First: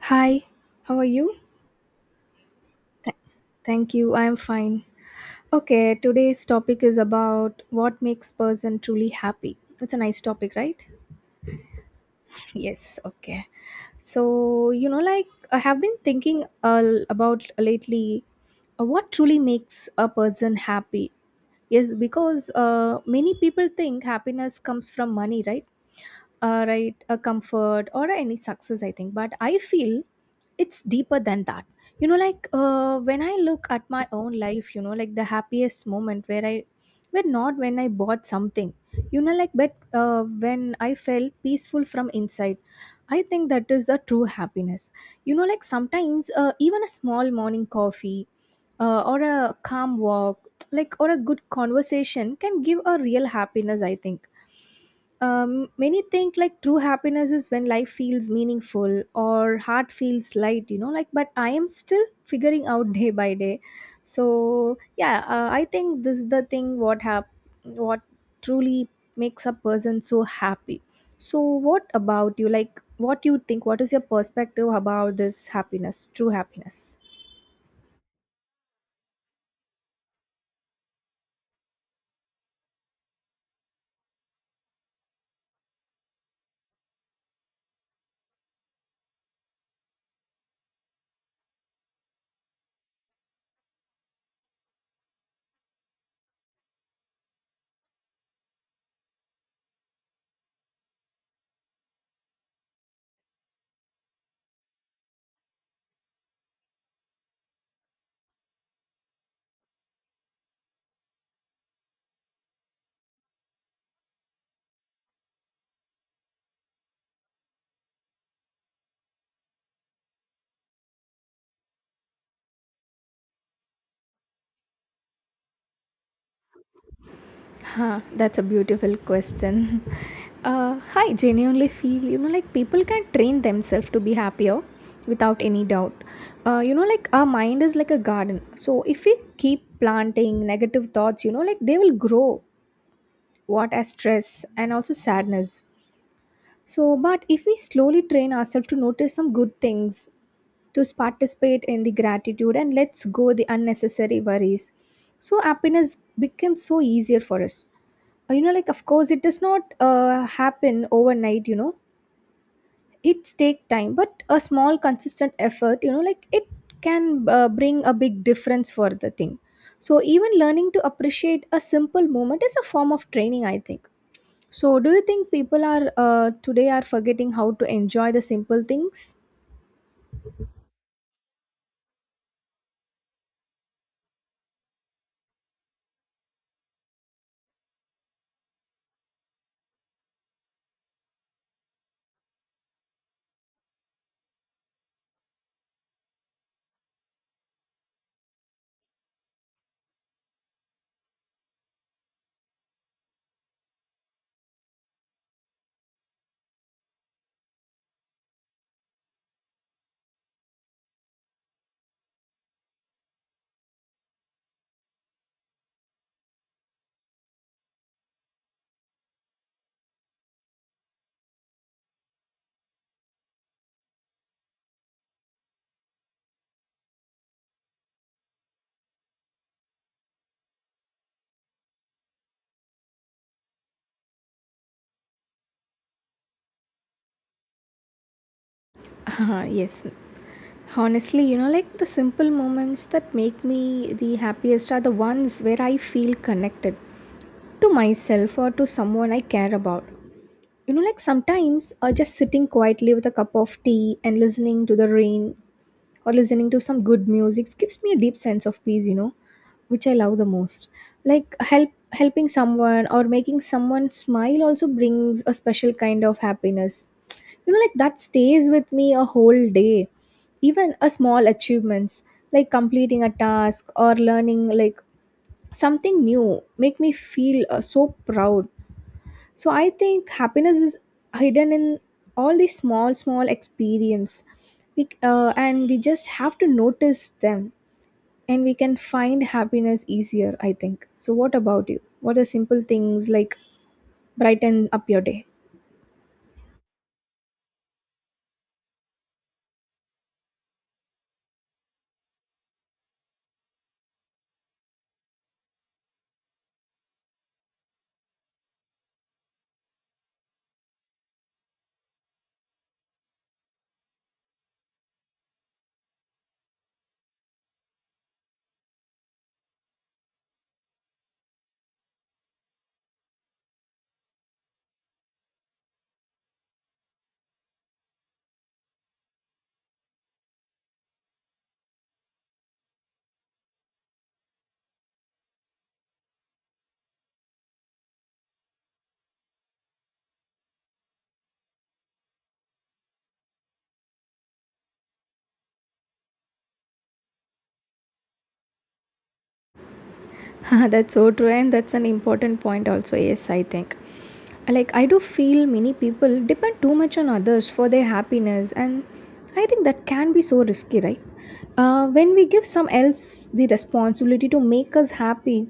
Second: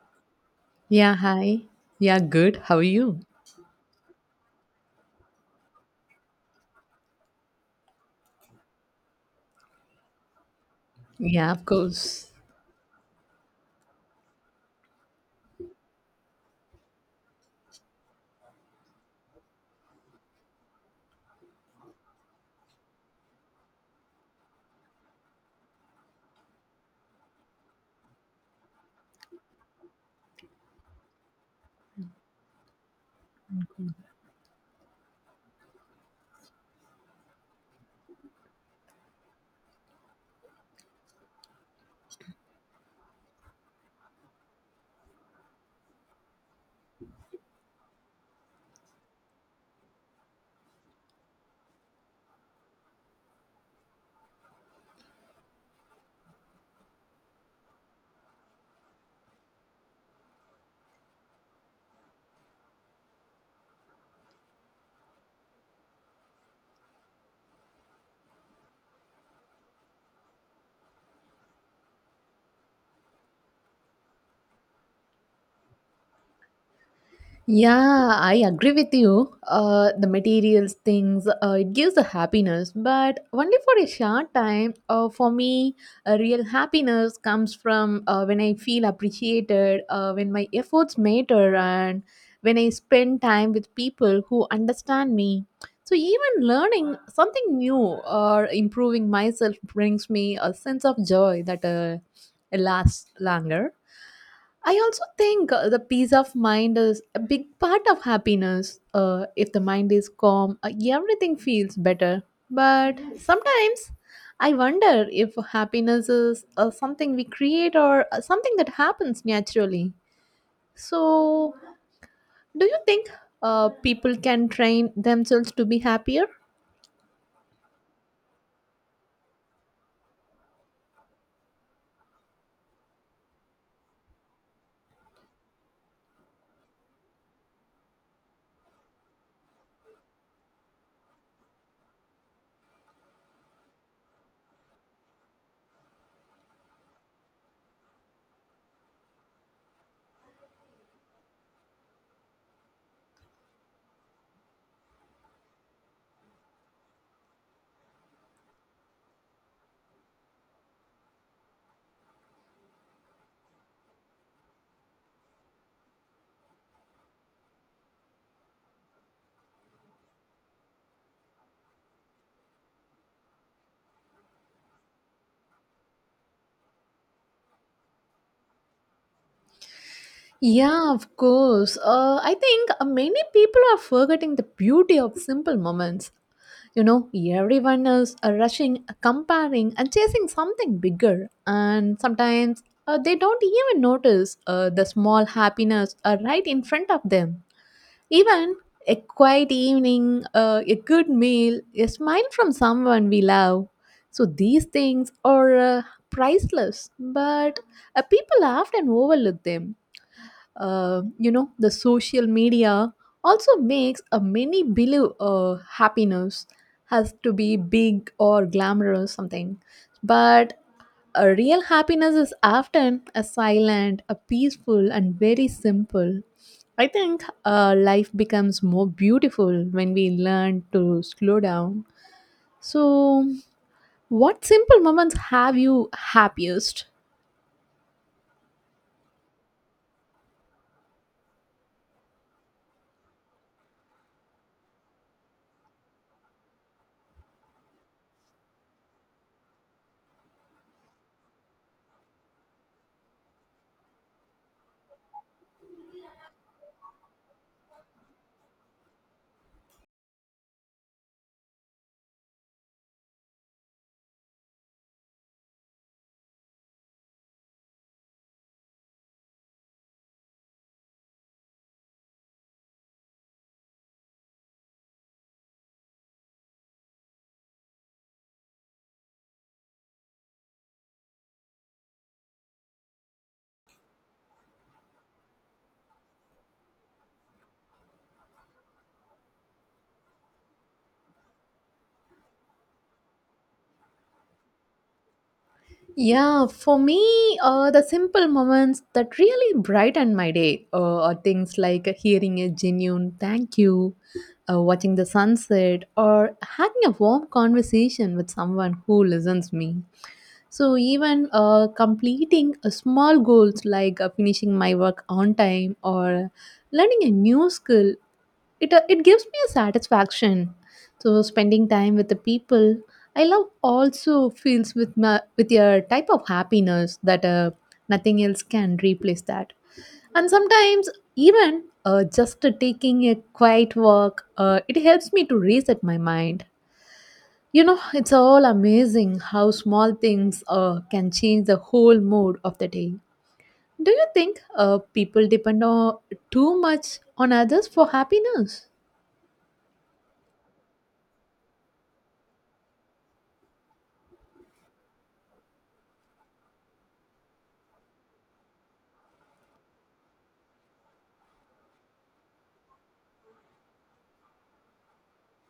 Hi, how are Yeah, you? hi. Yeah, good. How are Th- you? Thank you, I am fine. Okay, today's topic is about what makes person truly happy. It's a nice topic, right? Yeah, of course. Yes, okay. So, like I have been thinking about lately what truly makes a person happy. Yes, because many people think happiness comes from money, right? Right, a comfort or any success, I think. But I feel it's deeper than that, when I look at my own life, the happiest moment where I were not when I bought something, but when I felt peaceful from inside. I think that is the true happiness. Sometimes even a small morning coffee, or a calm walk, like, or a good conversation can give a real happiness, I think. Many think like true happiness is when life feels meaningful or heart feels light, but I am still figuring out day by day. So yeah, I think this is the thing, what truly makes a person so happy. So what about you? Like, what you think? What is your perspective about this happiness, true happiness? Yeah, I agree with you. The materials things, it gives a happiness, but only for a short time. For me, a real happiness comes from when I feel appreciated, when my efforts matter, and when I spend time with people who understand me. So, even learning something new or improving myself brings me a sense of joy that lasts longer. I also think the peace of mind is a big part of happiness. If the mind is calm, everything feels better. But sometimes I wonder if happiness is something we create or something that happens naturally. So, do you think people can train themselves to be happier? Huh, that's a beautiful question. I genuinely feel, like people can train themselves to be happier without any doubt. Like our mind is like a garden. So if we keep planting negative thoughts, like they will grow what as stress and also sadness. So, but if we slowly train ourselves to notice some good things, to participate in the gratitude and let's go the unnecessary worries. So happiness becomes so easier for us, like of course it does not happen overnight, it's take time but a small consistent effort, like it can bring a big difference for the thing. So even learning to appreciate a simple moment is a form of training, I think. So do you think people are today are forgetting how to enjoy the simple things? Yeah, of course. I think many people are forgetting the beauty of simple moments. You know, everyone is rushing, comparing, and chasing something bigger. And sometimes they don't even notice the small happiness right in front of them. Even a quiet evening, a good meal, a smile from someone we love. So these things are priceless, but people often overlook them, you know, the social media also makes a many believe happiness has to be big or glamorous something, but a real happiness is often a silent, a peaceful, and very simple, I think. Life becomes more beautiful when we learn to slow down. So what simple moments have you happiest? Yes. Honestly, like the simple moments that make me the happiest are the ones where I feel connected to myself or to someone I care about. Like sometimes just sitting quietly with a cup of tea and listening to the rain or listening to some good music gives me a deep sense of peace, which I love the most. Like helping someone or making someone smile also brings a special kind of happiness. Like that stays with me a whole day. Even a small achievements like completing a task or learning like something new make me feel so proud. So I think happiness is hidden in all these small small experience and we just have to notice them and we can find happiness easier, I think. So what about you? What are simple things like brighten up your day? Yeah, for me, the simple moments that really brighten my day are things like hearing a genuine thank you, watching the sunset, or having a warm conversation with someone who listens me. So even completing a small goals like finishing my work on time or learning a new skill, it gives me a satisfaction. So spending time with the people I love also feels with my with a type of happiness that nothing else can replace that. And sometimes even just taking a quiet walk, it helps me to reset my mind. You know, it's all amazing how small things can change the whole mood of the day. Do you think people depend on too much on others for happiness? That's so true, and that's an important point, also. Yes, I think. Like, I do feel many people depend too much on others for their happiness, and I think that can be so risky, right? When we give some else the responsibility to make us happy,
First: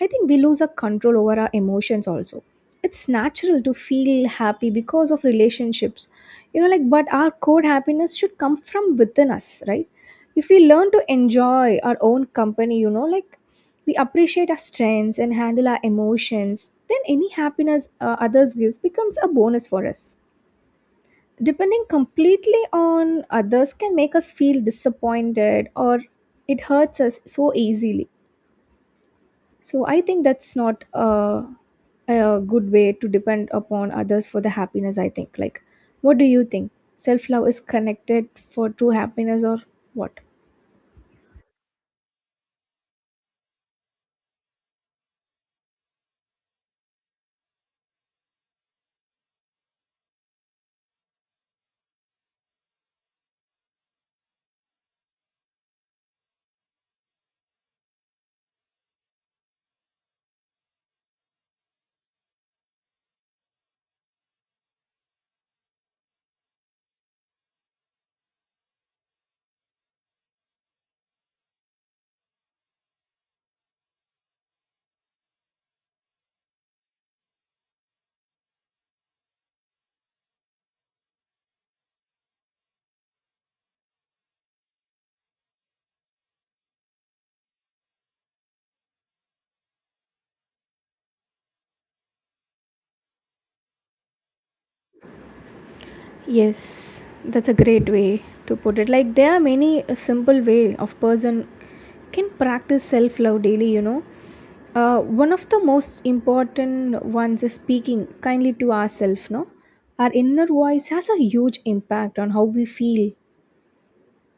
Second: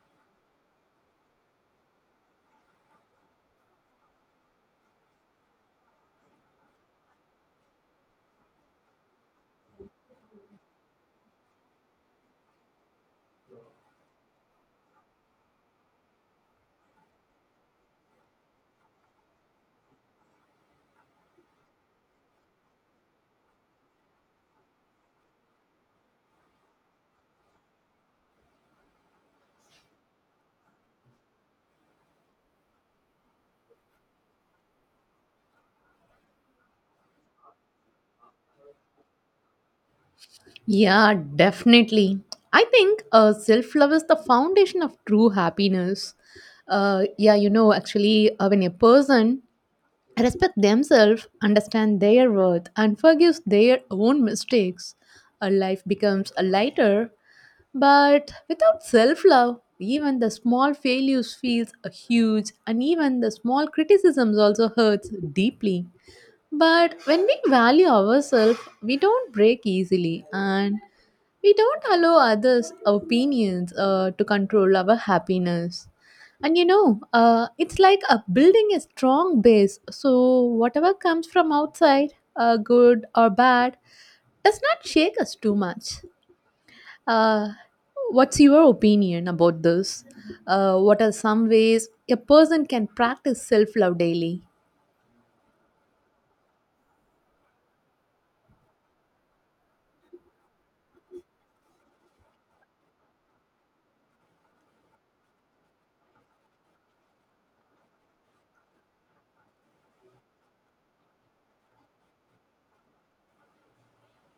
I think we lose our control over our emotions also. It's natural to feel happy because of relationships. Like, but our core happiness should come from within us, right? If we learn to enjoy our own company, like we appreciate our strengths and handle our emotions, then any happiness others gives becomes a bonus for us. Depending completely on others can make us feel disappointed or it hurts us so easily. So I think that's not a good way to depend upon others for the happiness, I think. Like, what do you think? Self love is connected for true happiness or what? Yeah, definitely. I think self love is the foundation of true happiness. Yeah, you know, actually, when a person respects themselves, understand their worth, and forgives their own mistakes, a life becomes a lighter. But without self love, even the small failures feels huge, and even the small criticisms also hurts deeply. But when we value ourselves, we don't break easily, and we don't allow others' opinions to control our happiness. And you know, it's like building a strong base. So, whatever comes from outside, good or bad, does not shake us too much. Uh, what's your opinion about this? What are some ways a person can practice self love daily? Yes, that's a great way to put it. Like there are many a simple way of person can practice self-love daily. One of the most important ones is speaking kindly to ourselves, no? Our inner voice has a huge impact on how we feel.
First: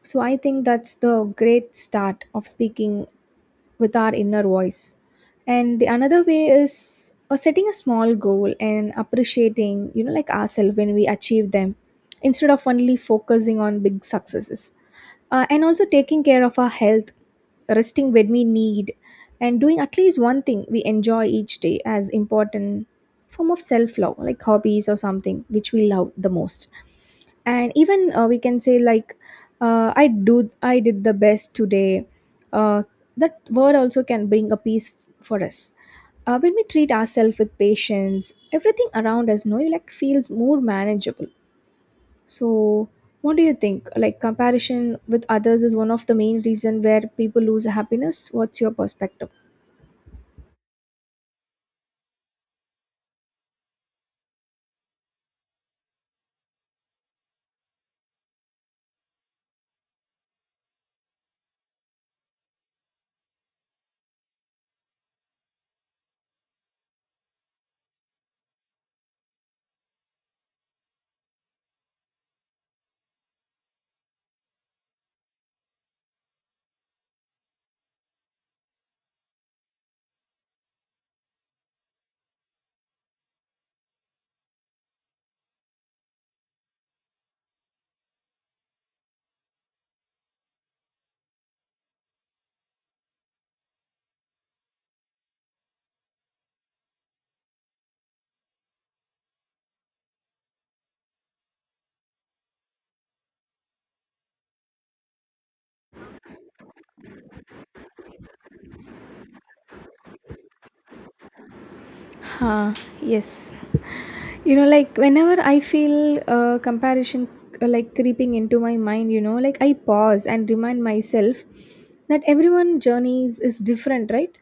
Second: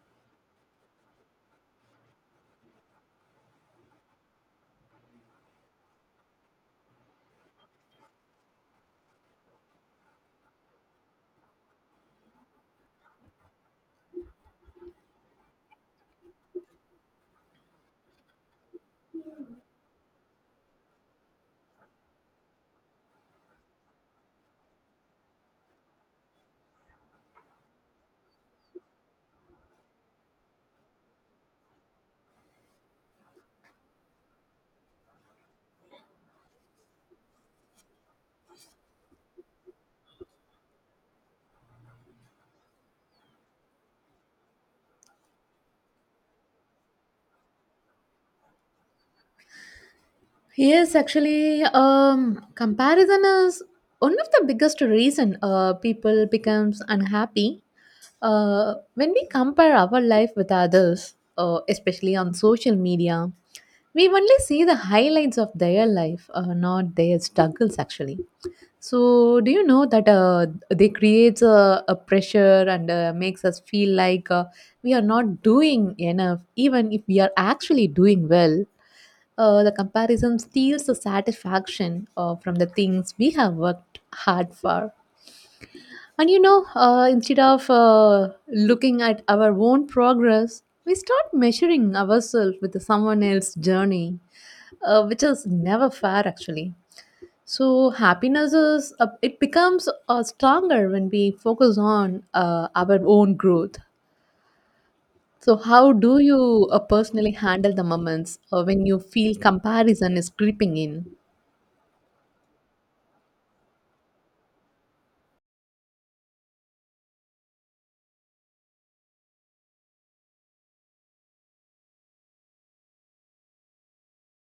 So I think that's the great start of speaking with our inner voice. And the another way is setting a small goal and appreciating ourselves when we achieve them, instead of only focusing on big successes. And also taking care of our health, resting when we need, and doing at least one thing we enjoy each day as important form of self love, like hobbies or something which we love the most. And even we can say like, I did the best today, uh, that word also can bring a peace for us. When we treat ourselves with patience, everything around us, no, like feels more manageable. So what do you think? Like, comparison with others is one of the main reason where people lose happiness. What's your perspective? Yes, actually, comparison is one of the biggest reason people becomes unhappy. When we compare our life with others, especially on social media, we only see the highlights of their life, not their struggles. Actually, so do you know that they creates a pressure and makes us feel like we are not doing enough, even if we are actually doing well. Uh, the comparison steals the satisfaction from the things we have worked hard for. And you know, instead of looking at our own progress, we start measuring ourselves with someone else's journey, which is never fair actually. So happiness is, it becomes stronger when we focus on our own growth. So how do you personally handle the moments when you feel comparison is creeping in? Huh, yes. Like whenever I feel comparison like creeping into my mind, like I pause and remind myself that everyone journeys is different, right?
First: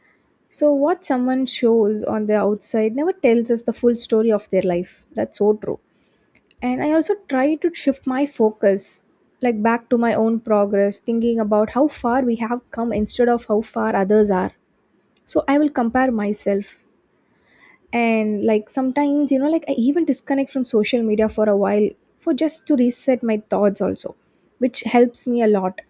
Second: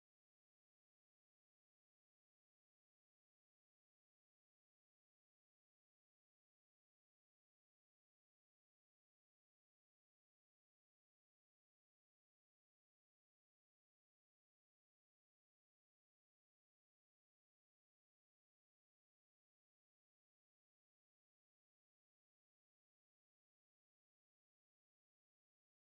So what someone shows on the outside never tells us the full story of their life. That's so true. And I also try to shift my focus like back to my own progress, thinking about how far we have come instead of how far others are. So I will compare myself, and like sometimes, like I even disconnect from social media for a while for just to reset my thoughts also, which helps me a lot.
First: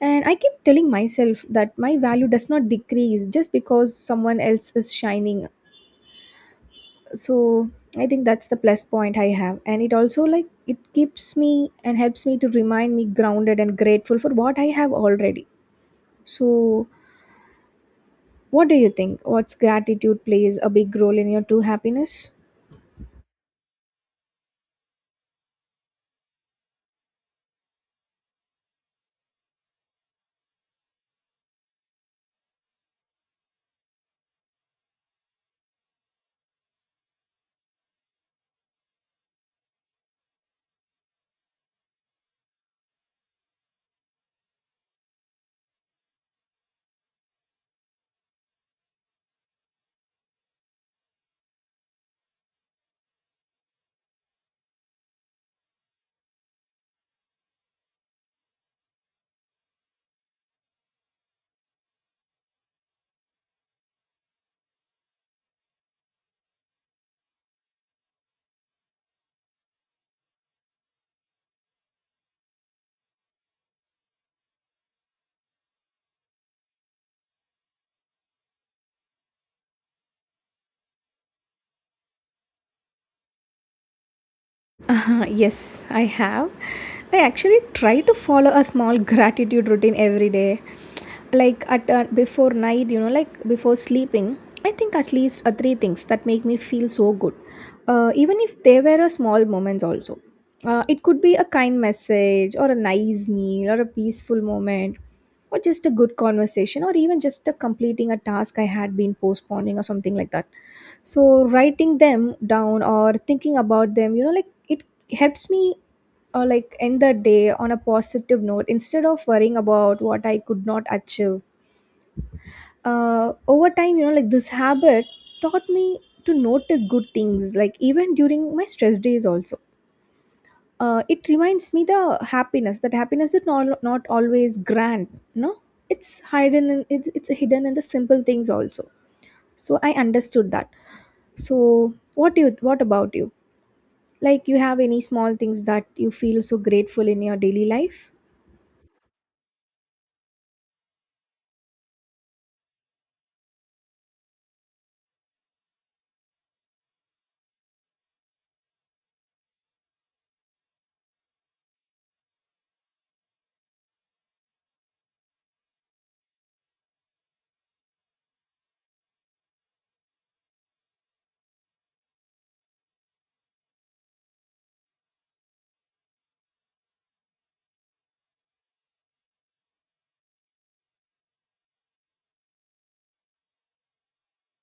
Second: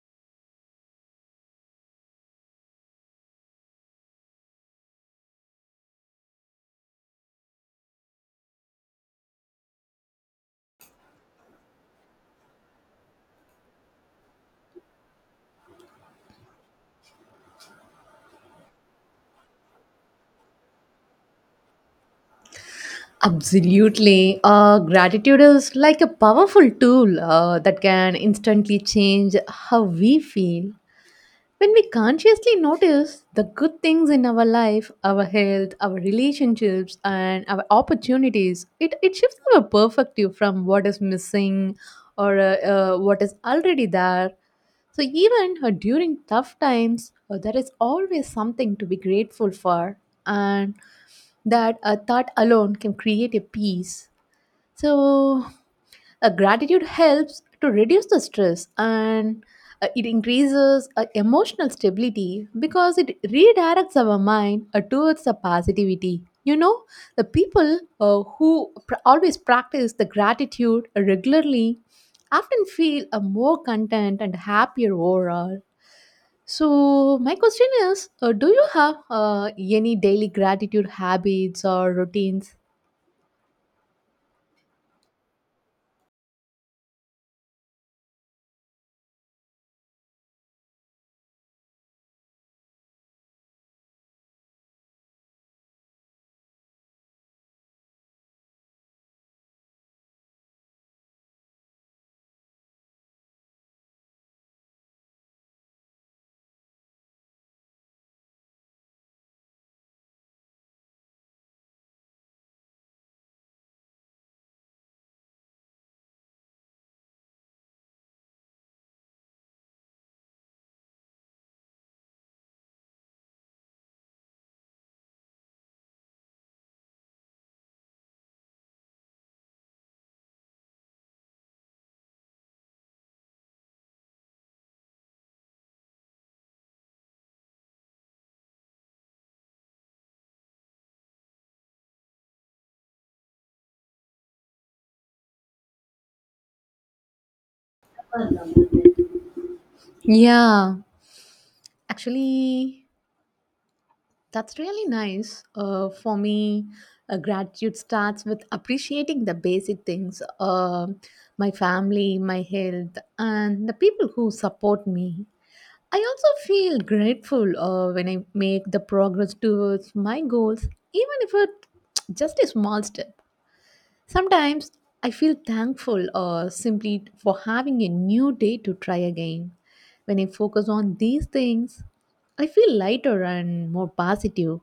And I keep telling myself that my value does not decrease just because someone else is shining. So I think that's the plus point I have, and it also like it keeps me and helps me to remind me grounded and grateful for what I have already. So what do you think? What's gratitude plays a big role in your true happiness? Absolutely. Gratitude is like a powerful tool that can instantly change how we feel. When we consciously notice the good things in our life, our health, our relationships, and our opportunities, it shifts our perspective from what is missing or what is already there. So, even during tough times, there is always something to be grateful for, and that a thought alone can create a peace. So, gratitude helps to reduce the stress, and it increases emotional stability because it redirects our mind towards the positivity. You know, the people always practice the gratitude regularly often feel more content and happier overall. So, my question is, do you have any daily gratitude habits or routines? Yes, I have. I actually try to follow a small gratitude routine every day. Like at before night, like before sleeping, I think at least three things that make me feel so good. Even if they were a small moments also. It could be a kind message or a nice meal or a peaceful moment or just a good conversation or even just a completing a task I had been postponing or something like that. So writing them down or thinking about them, like it helps me, like end the day on a positive note instead of worrying about what I could not achieve. Over time, like this habit taught me to notice good things like even during my stress days also. It reminds me the happiness that happiness is not, not always grand, no. It's hidden it's hidden in the simple things also. So I understood that. So what do you, what about you? Like, you have any small things that you feel so grateful in your daily life? Yeah, actually, that's really nice. For me, gratitude starts with appreciating the basic things, my family, my health, and the people who support me. I also feel grateful when I make the progress towards my goals, even if it's just a small step. Sometimes I feel thankful simply for having a new day to try again. When I focus on these things, I feel lighter and more positive.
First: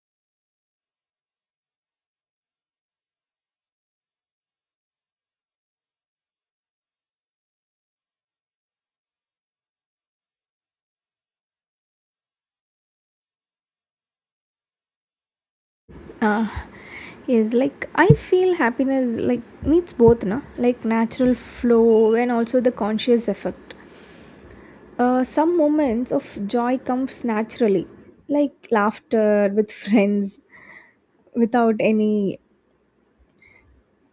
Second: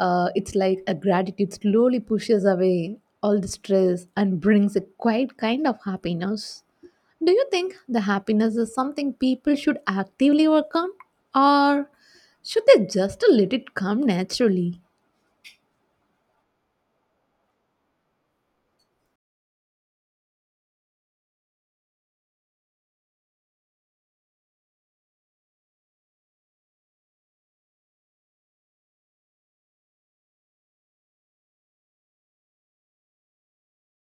It's like a gratitude slowly pushes away all the stress and brings a quiet kind of happiness. Do you think the happiness is something people should actively work on, or should they just let it come naturally? uh, yes, like I feel happiness like needs both na like natural flow and also the conscious effect. Some moments of joy comes naturally, like laughter with friends without any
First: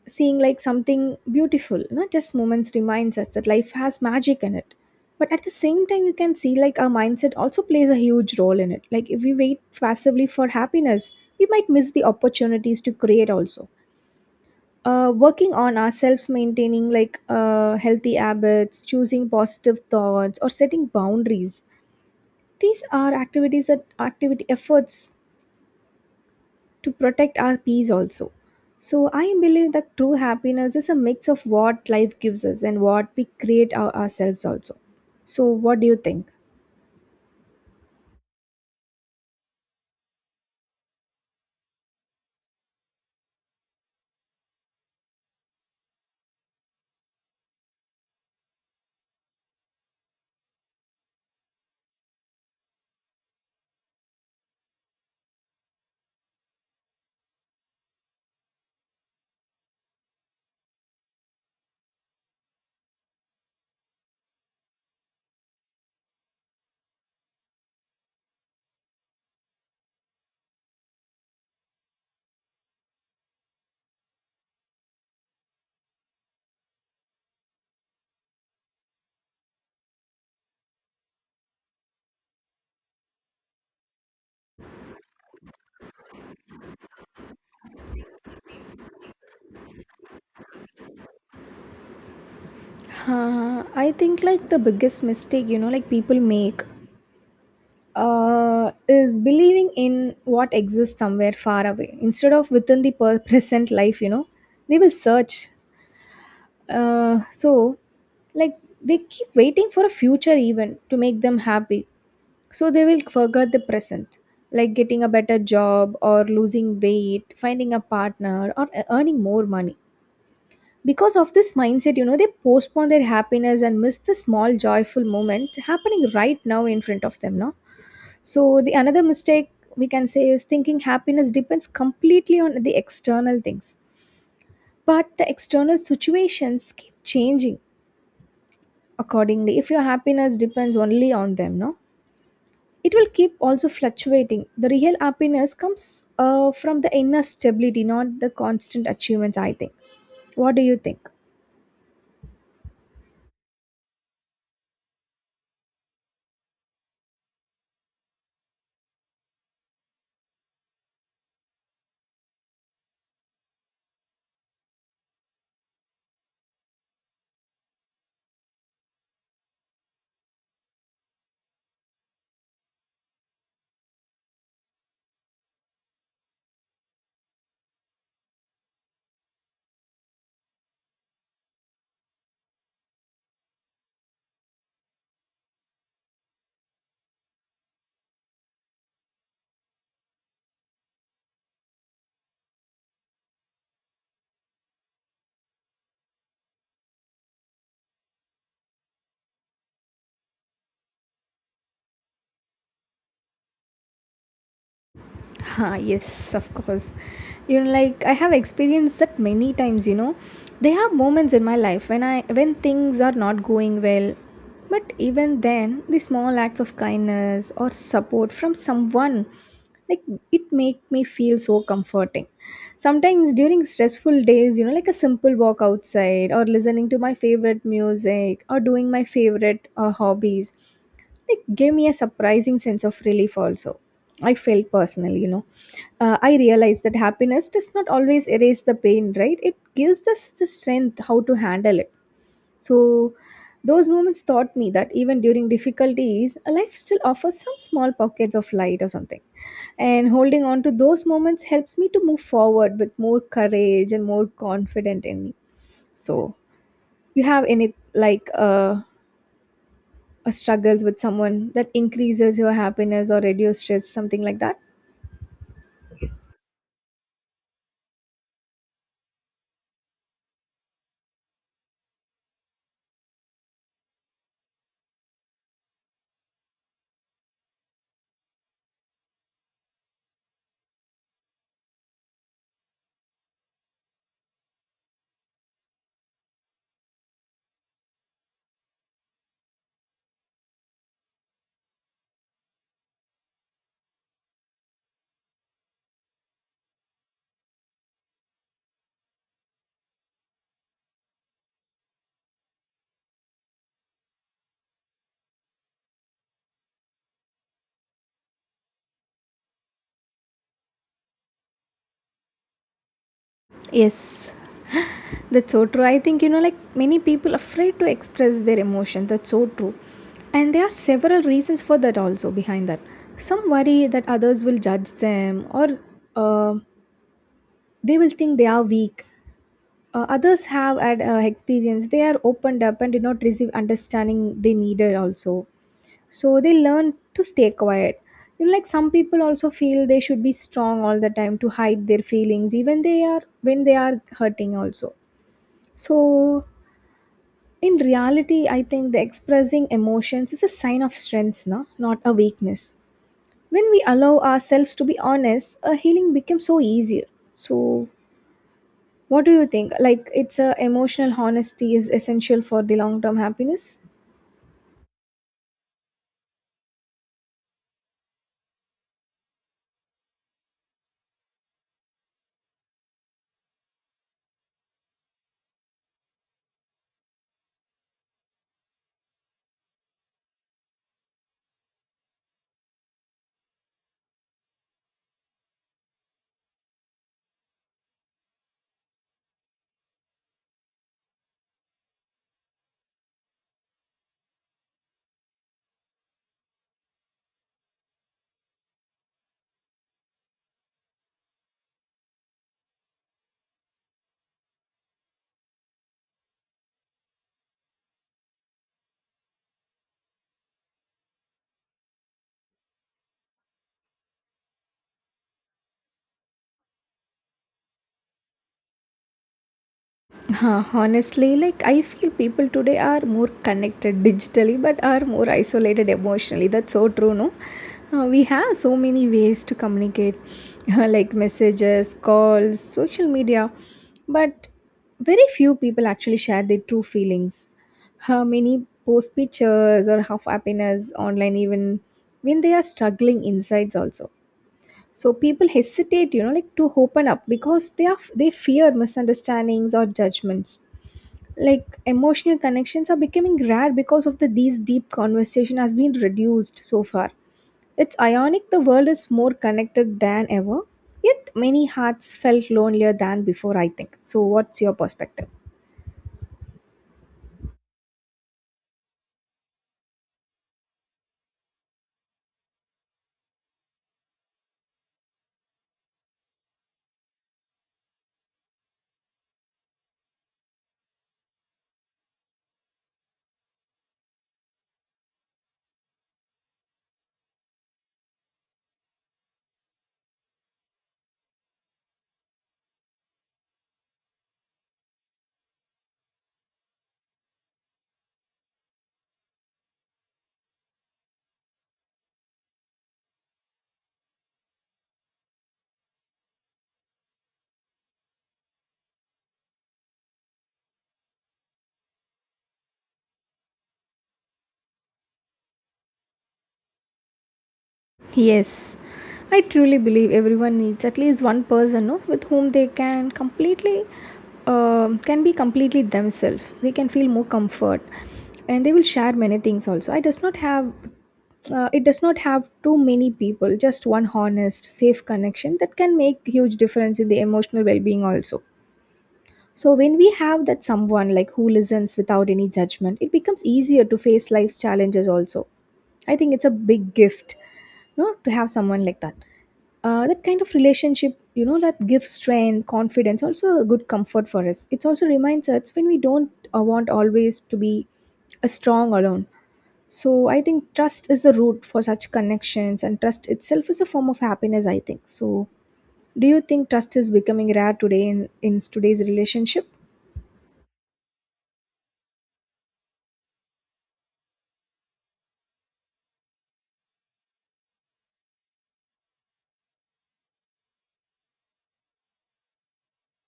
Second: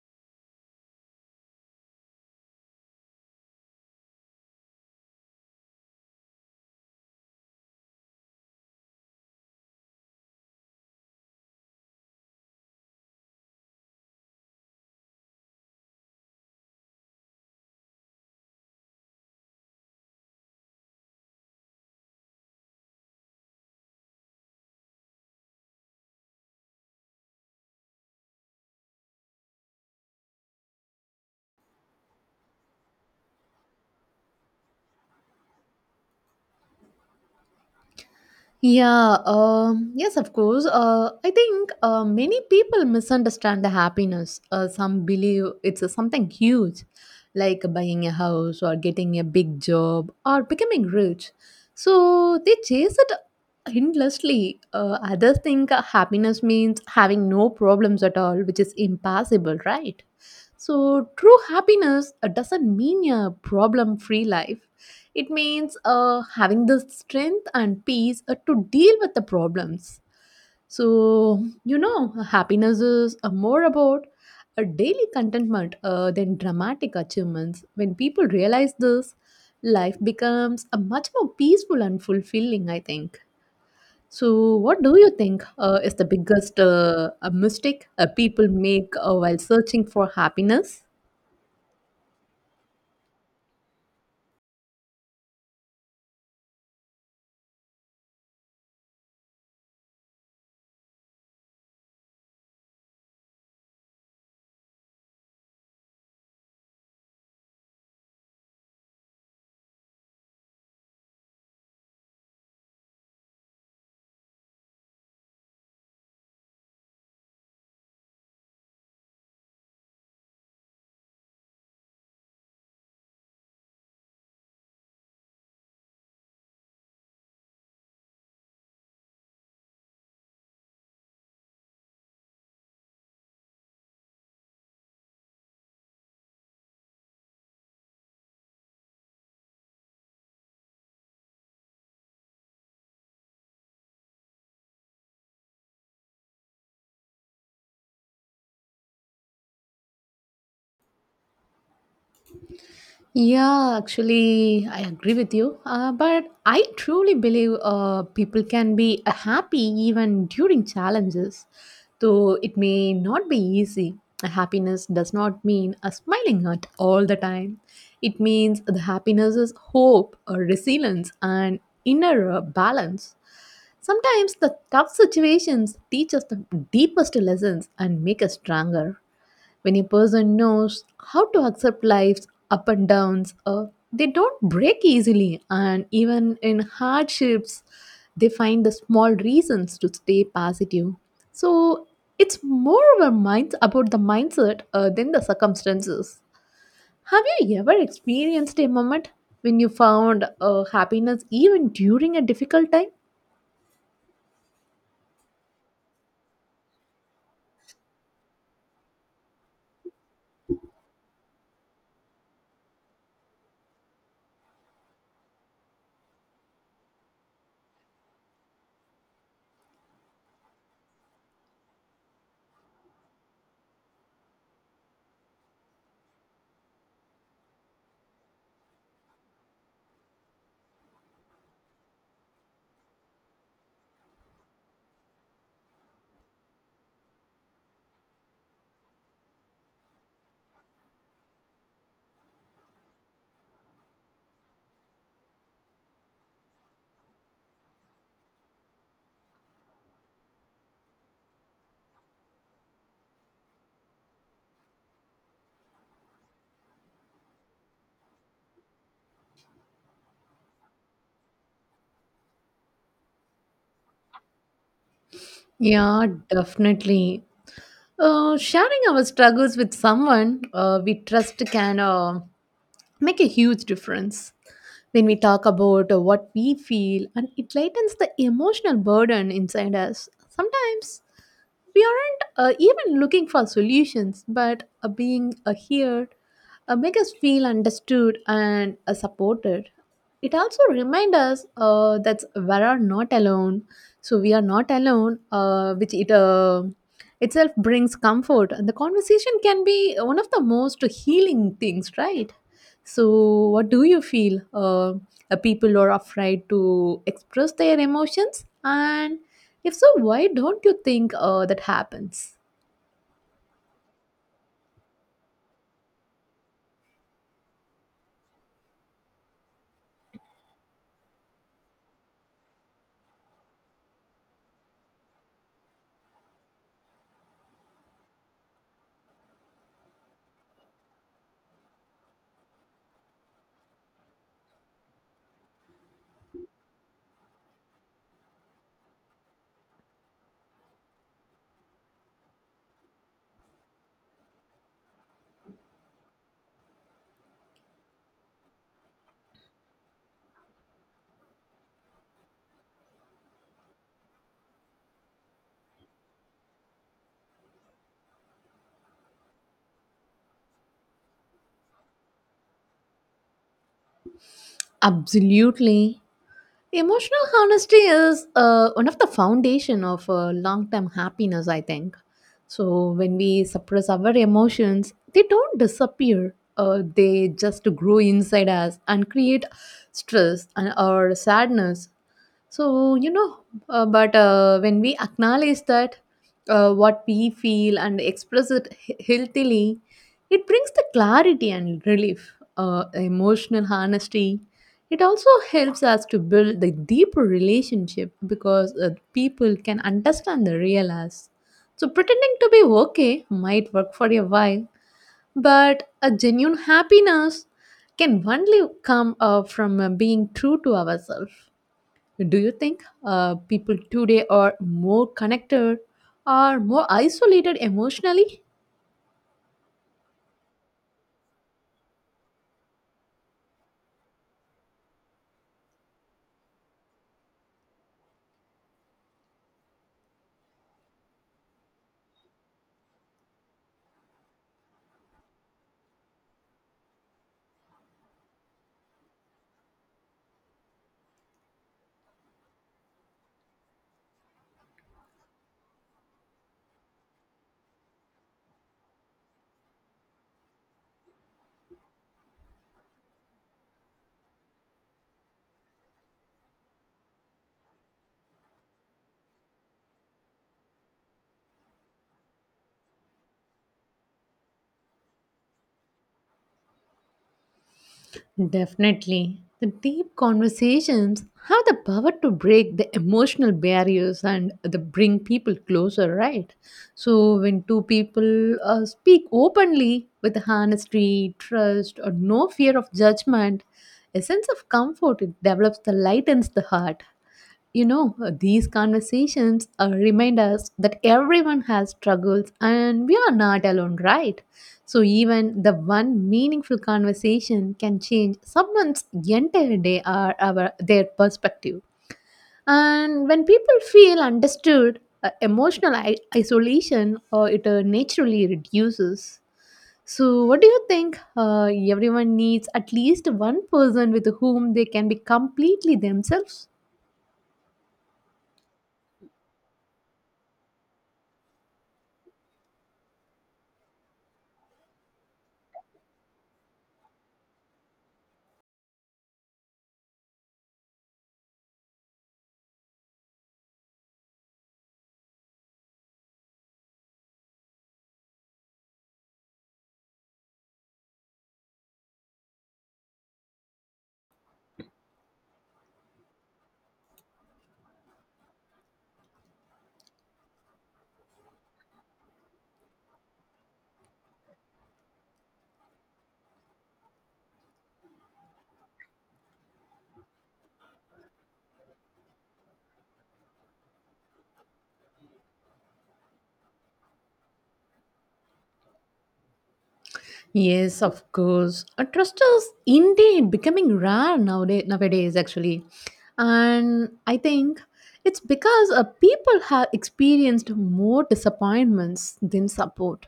seeing like something beautiful, not just moments reminds us that life has magic in it. But at the same time, you can see like our mindset also plays a huge role in it. Like if we wait passively for happiness, we might miss the opportunities to create also. Working on ourselves, maintaining like healthy habits, choosing positive thoughts or setting boundaries, these are activities that activity efforts to protect our peace also. So I believe that true happiness is a mix of what life gives us and what we create ourselves also. So what do you think? Yeah, yes, of course. I think many people misunderstand the happiness. Some believe it's something huge, like buying a house or getting a big job or becoming rich. So they chase it endlessly. Others think happiness means having no problems at all, which is impossible, right? So, true happiness doesn't mean a problem free life. It means having the strength and peace to deal with the problems. So, you know, happiness is, more about a daily contentment than dramatic achievements. When people realize this, life becomes a much more peaceful and fulfilling, I think. So, what do you think is the biggest mistake people make while searching for happiness? I think like the biggest mistake, people make, is believing in what exists somewhere far away instead of within the present life. They will search. So like they keep waiting for a future event to make them happy. So they will forget the present, like getting a better job or losing weight, finding a partner, or earning more money. Because of this mindset, they postpone their happiness and miss the small joyful moment happening right now in front of them, no? So the another mistake we can say is thinking happiness depends completely on the external things. But the external situations keep changing accordingly, if your happiness depends only on them, no? It will keep also fluctuating. The real happiness comes from the inner stability, not the constant achievements, I think. What do you think? Yeah, actually, I agree with you. But I truly believe people can be happy even during challenges, though it may not be easy. Happiness does not mean a smiling at all the time. It means the happiness is hope, resilience, and inner balance. Sometimes the tough situations teach us the deepest lessons and make us stronger. When a person knows how to accept life's up and downs, they don't break easily, and even in hardships, they find the small reasons to stay positive. So it's more of a mind about the mindset than the circumstances. Have you ever experienced a moment when you found happiness even during a difficult time? Ha, yes, of course. Like I have experienced that many times. There are moments in my life when I when things are not going well. But even then, the small acts of kindness or support from someone like it make me feel so comforting. Sometimes during stressful days, you know, like a simple walk outside or listening to my favorite music or doing my favorite hobbies, it gave me a surprising sense of relief also. I felt personal, you know. I realized that happiness does not always erase the pain, right? It gives us the strength how to handle it. So those moments taught me that even during difficulties, a life still offers some small pockets of light or something, and holding on to those moments helps me to move forward with more courage and more confident in me. So you have any, like uh, or struggles with someone that increases your happiness or reduce stress, something like that? Yeah, definitely. Sharing our struggles with someone we trust can make a huge difference. When we talk about what we feel, and it lightens the emotional burden inside us. Sometimes we aren't even looking for solutions, but being heard, make us feel understood and supported. It also reminds us that we are not alone. So we are not alone, which it itself brings comfort, and the conversation can be one of the most healing things, right? So, what do you feel? People are afraid to express their emotions, and if so, why don't you think that happens? Yes, that's so true. I think, you know, like many people afraid to express their emotion. That's so true, and there are several reasons for that also behind that. Some worry that others will judge them, or uh, they will think they are weak. Others have had experience they are opened up and did not receive understanding they needed also, so they learn to stay quiet. You know, like some people also feel they should be strong all the time to hide their feelings even they are when they are hurting also. So in reality, I think the expressing emotions is a sign of strength, na? Not a weakness. When we allow ourselves to be honest, a healing becomes so easier. So what do you think, like it's a emotional honesty is essential for the long term happiness? Absolutely. Emotional honesty is one of the foundation of long-term happiness, I think. So when we suppress our emotions, they don't disappear. They just grow inside us and create stress and or sadness. So, you know, but when we acknowledge that what we feel and express it healthily, it brings the clarity and relief, emotional honesty. It also helps us to build the deeper relationship because people can understand the real us. So, pretending to be okay might work for a while, but a genuine happiness can only come from being true to ourselves. Do you think people today are more connected or more isolated emotionally? Huh? Honestly, like I feel people today are more connected digitally but are more isolated emotionally. That's so true, no? We have so many ways to communicate, like messages, calls, social media, but very few people actually share their true feelings. How many post pictures or half happiness online, even when they are struggling insides, also. So people hesitate, you know, like to open up because they fear misunderstandings or judgments. Like emotional connections are becoming rare because of the these deep conversation has been reduced so far. It's ironic, the world is more connected than ever, yet many hearts felt lonelier than before, I think. So what's your perspective? Definitely. The deep conversations have the power to break the emotional barriers and the bring people closer, right? So when two people speak openly with honesty, trust, or no fear of judgment, a sense of comfort it develops that lightens the heart. You know, these conversations remind us that everyone has struggles and we are not alone, right? So, even the one meaningful conversation can change someone's entire day or their perspective. And when people feel understood, emotional isolation or it naturally reduces. So, what do you think? Everyone needs at least one person with whom they can be completely themselves. Yes, I truly believe everyone needs at least one person, no, with whom they can completely can be completely themselves. They can feel more comfort, and they will share many things also. I does not have it does not have too many people. Just one honest, safe connection that can make huge difference in the emotional well being also. So when we have that someone like who listens without any judgment, it becomes easier to face life's challenges also. I think it's a big gift, no, to have someone like that. That kind of relationship, you know, that gives strength, confidence, also a good comfort for us. It also reminds us when we don't want always to be a strong alone. So I think trust is the root for such connections, and trust itself is a form of happiness, I think so. Do you think trust is becoming rare today in today's relationship? Yes, of course. Trust is indeed becoming rare nowadays actually. And I think it's because people have experienced more disappointments than support.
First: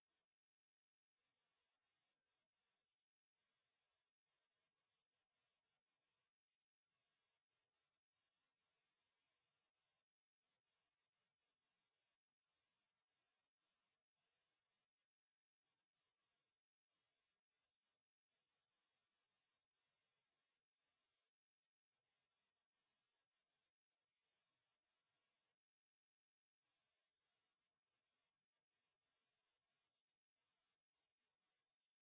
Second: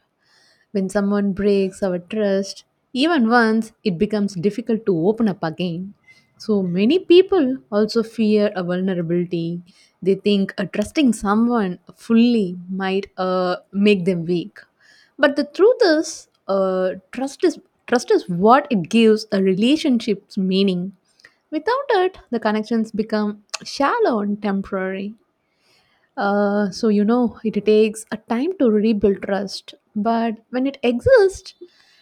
When someone breaks our trust, even once, it becomes difficult to open up again. So many people also fear a vulnerability. They think trusting someone fully might make them weak. But the truth is, trust is what it gives a relationship's meaning. Without it, the connections become shallow and temporary. So it takes a time to rebuild trust, but when it exists,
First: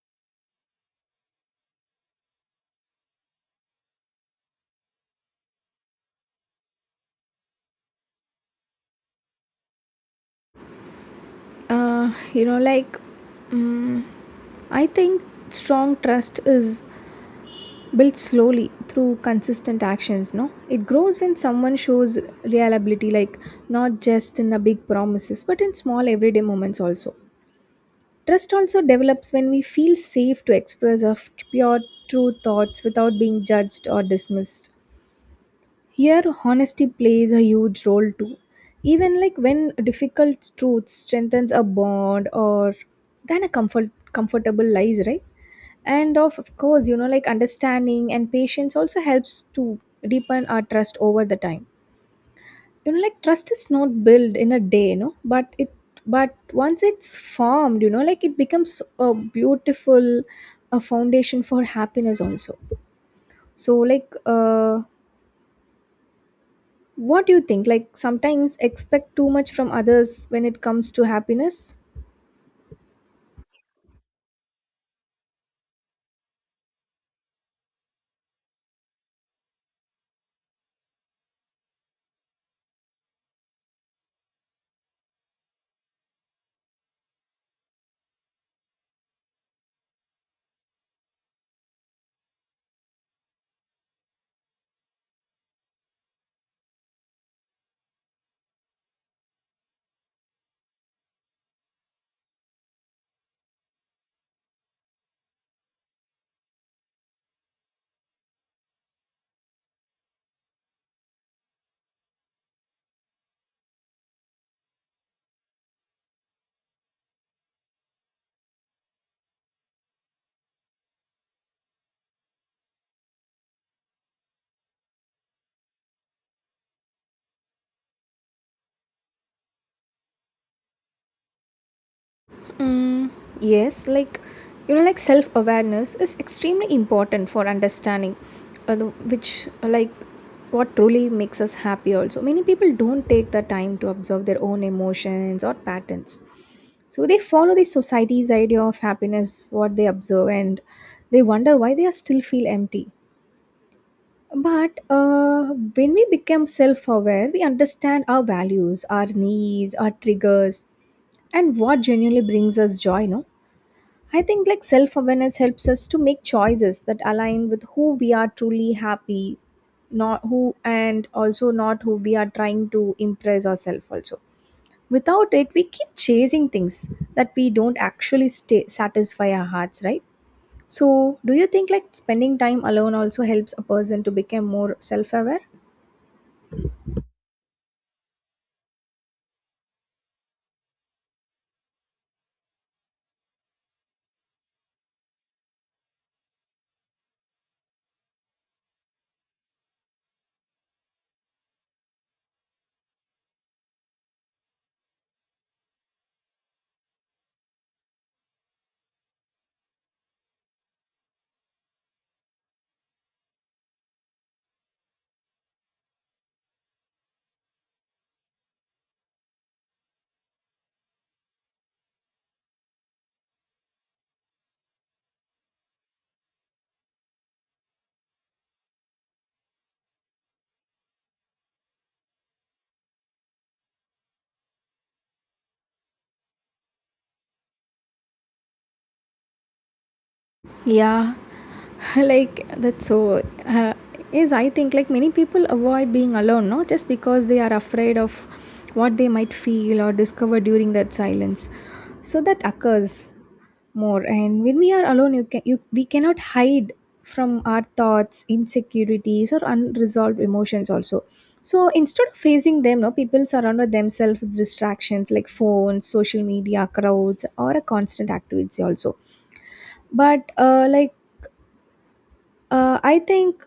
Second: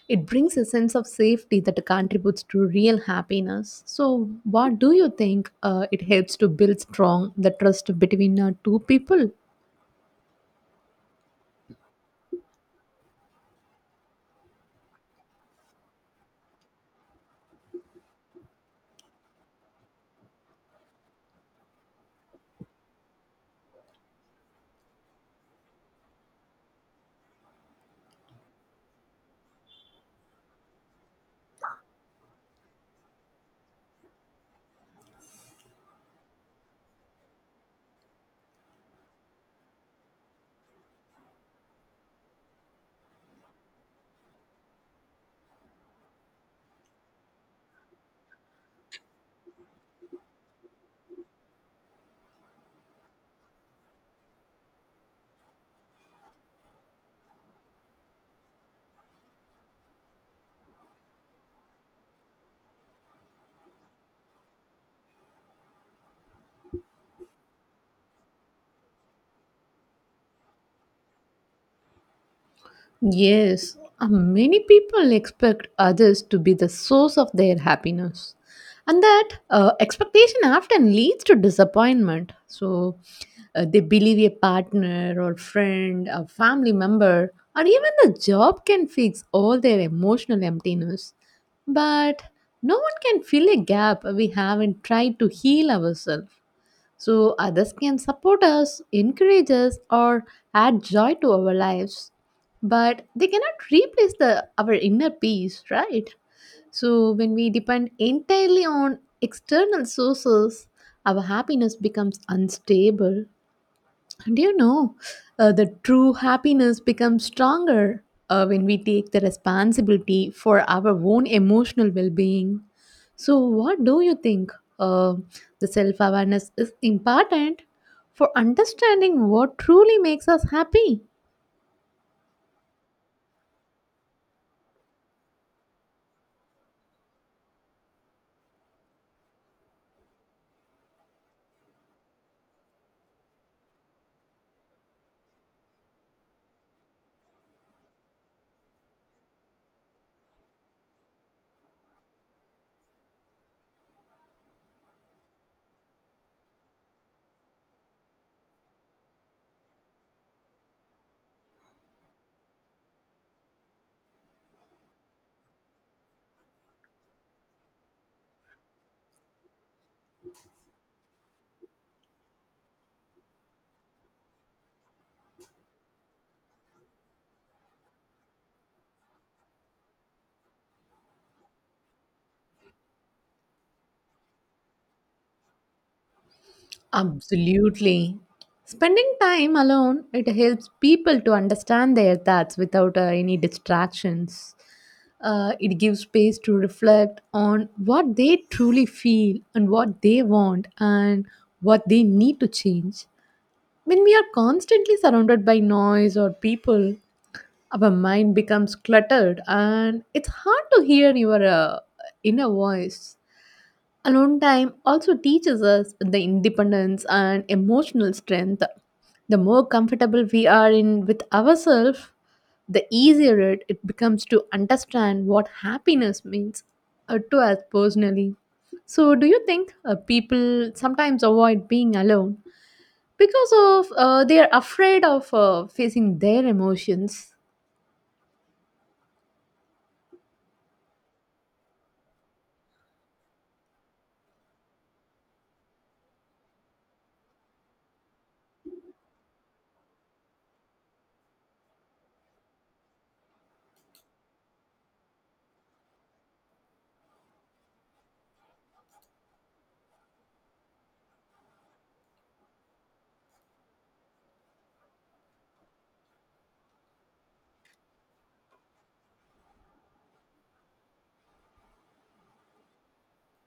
it brings a sense of safety that contributes to real happiness. So, what do you think it helps to build strong the trust between two people? You know, like, mm I think strong trust is built slowly through consistent actions, no? It grows when someone shows reliability, like not just in the big promises but in small everyday moments also. Trust also develops when we feel safe to express our pure true thoughts without being judged or dismissed. Here, honesty plays a huge role too. Even like when difficult truths strengthens a bond or than a comfortable lies, right? And of course, you know, like understanding and patience also helps to deepen our trust over the time. You know, like trust is not built in a day, you know, but once it's formed, you know, like it becomes a beautiful a foundation for happiness also. So. What do you think? Like sometimes expect too much from others when it comes to happiness? Yes, many people expect others to be the source of their happiness. And that expectation often leads to disappointment. So they believe a partner or friend, a family member, or even the job can fix all their emotional emptiness. But no one can fill a gap we haven't tried to heal ourselves. So others can support us, encourage us, or add joy to our lives, but they cannot replace the our inner peace, right? So when we depend entirely on external sources, our happiness becomes unstable. Do you know the true happiness becomes stronger when we take the responsibility for our own emotional well being? So, what do you think? Uh, the self awareness is important for understanding what truly makes us happy. Mm, yes, like you know, like self awareness is extremely important for understanding the- which like what truly makes us happy. Also, many people don't take the time to observe their own emotions or patterns, so they follow the society's idea of happiness, what they observe, and they wonder why they are still feel empty. But when we become self aware, we understand our values, our needs, our triggers, and what genuinely brings us joy. No, I think like self awareness helps us to make choices that align with who we are truly happy, not who, and also not who we are trying to impress ourselves. Also, without it, we keep chasing things that we don't actually stay, satisfy our hearts, right? So, do you think like spending time alone also helps a person to become more self aware? Absolutely. Spending time alone, it helps people to understand their thoughts without any distractions. It gives space to reflect on what they truly feel and what they want and what they need to change. When we are constantly surrounded by noise or people, our mind becomes cluttered and it's hard to hear your inner voice. Alone time also teaches us the independence and emotional strength. The more comfortable we are in with ourselves, the easier it becomes to understand what happiness means to us personally. So, do you think people sometimes avoid being alone because of they are afraid of facing their emotions? Yeah, like that's so. Is I think like many people avoid being alone, no, just because they are afraid of what they might feel or discover during that silence. So that occurs more, and when we are alone, you can you we cannot hide from our thoughts, insecurities, or unresolved emotions also. So instead of facing them, no, people surround with themselves with distractions like phones, social media, crowds, or a constant activity also. But I think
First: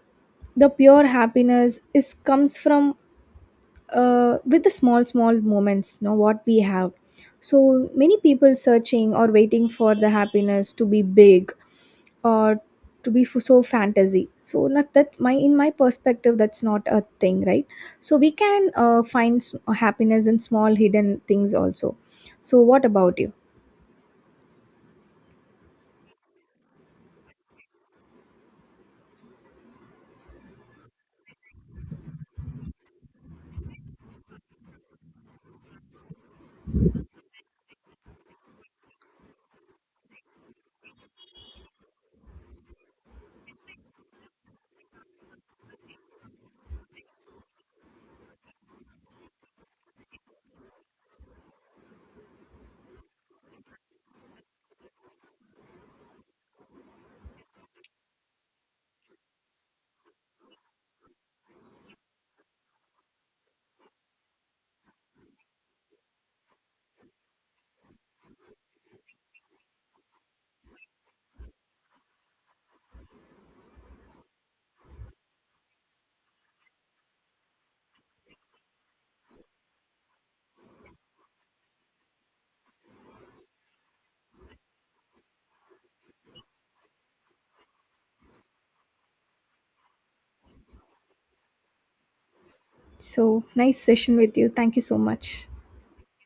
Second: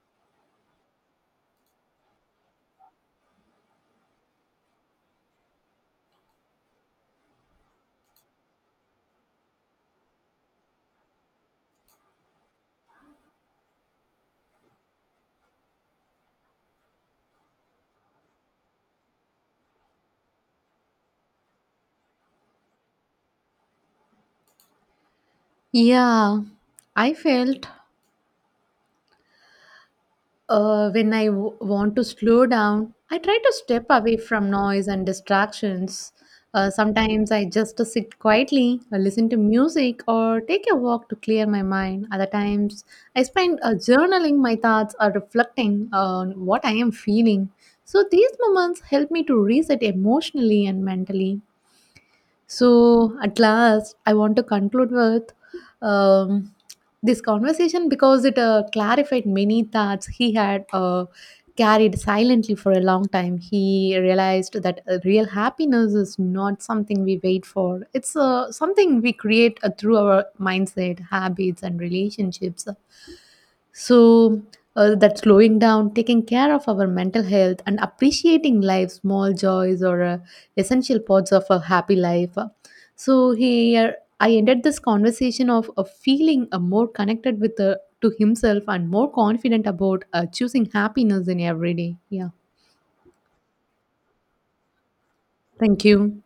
the pure happiness is comes from with the small small moments, you know, what we have. So many people searching or waiting for the happiness to be big or to be so fantasy. So not that, my in my perspective, that's not a thing, right? So we can find happiness in small hidden things also. So what about you? Yeah, I felt. When I want to slow down, I try to step away from noise and distractions. Sometimes I just sit quietly, listen to music, or take a walk to clear my mind. Other times, I spend journaling my thoughts or reflecting on what I am feeling. So, these moments help me to reset emotionally and mentally. So, at last, I want to conclude with um, this conversation because it clarified many thoughts he had carried silently for a long time. He realized that real happiness is not something we wait for, it's something we create through our mindset, habits, and relationships. So, that slowing down, taking care of our mental health, and appreciating life's small joys or essential parts of a happy life. So here I ended this conversation of feeling more connected with to himself and more confident about choosing happiness in every day. Yeah. So nice session with you, thank you so much. Thank you.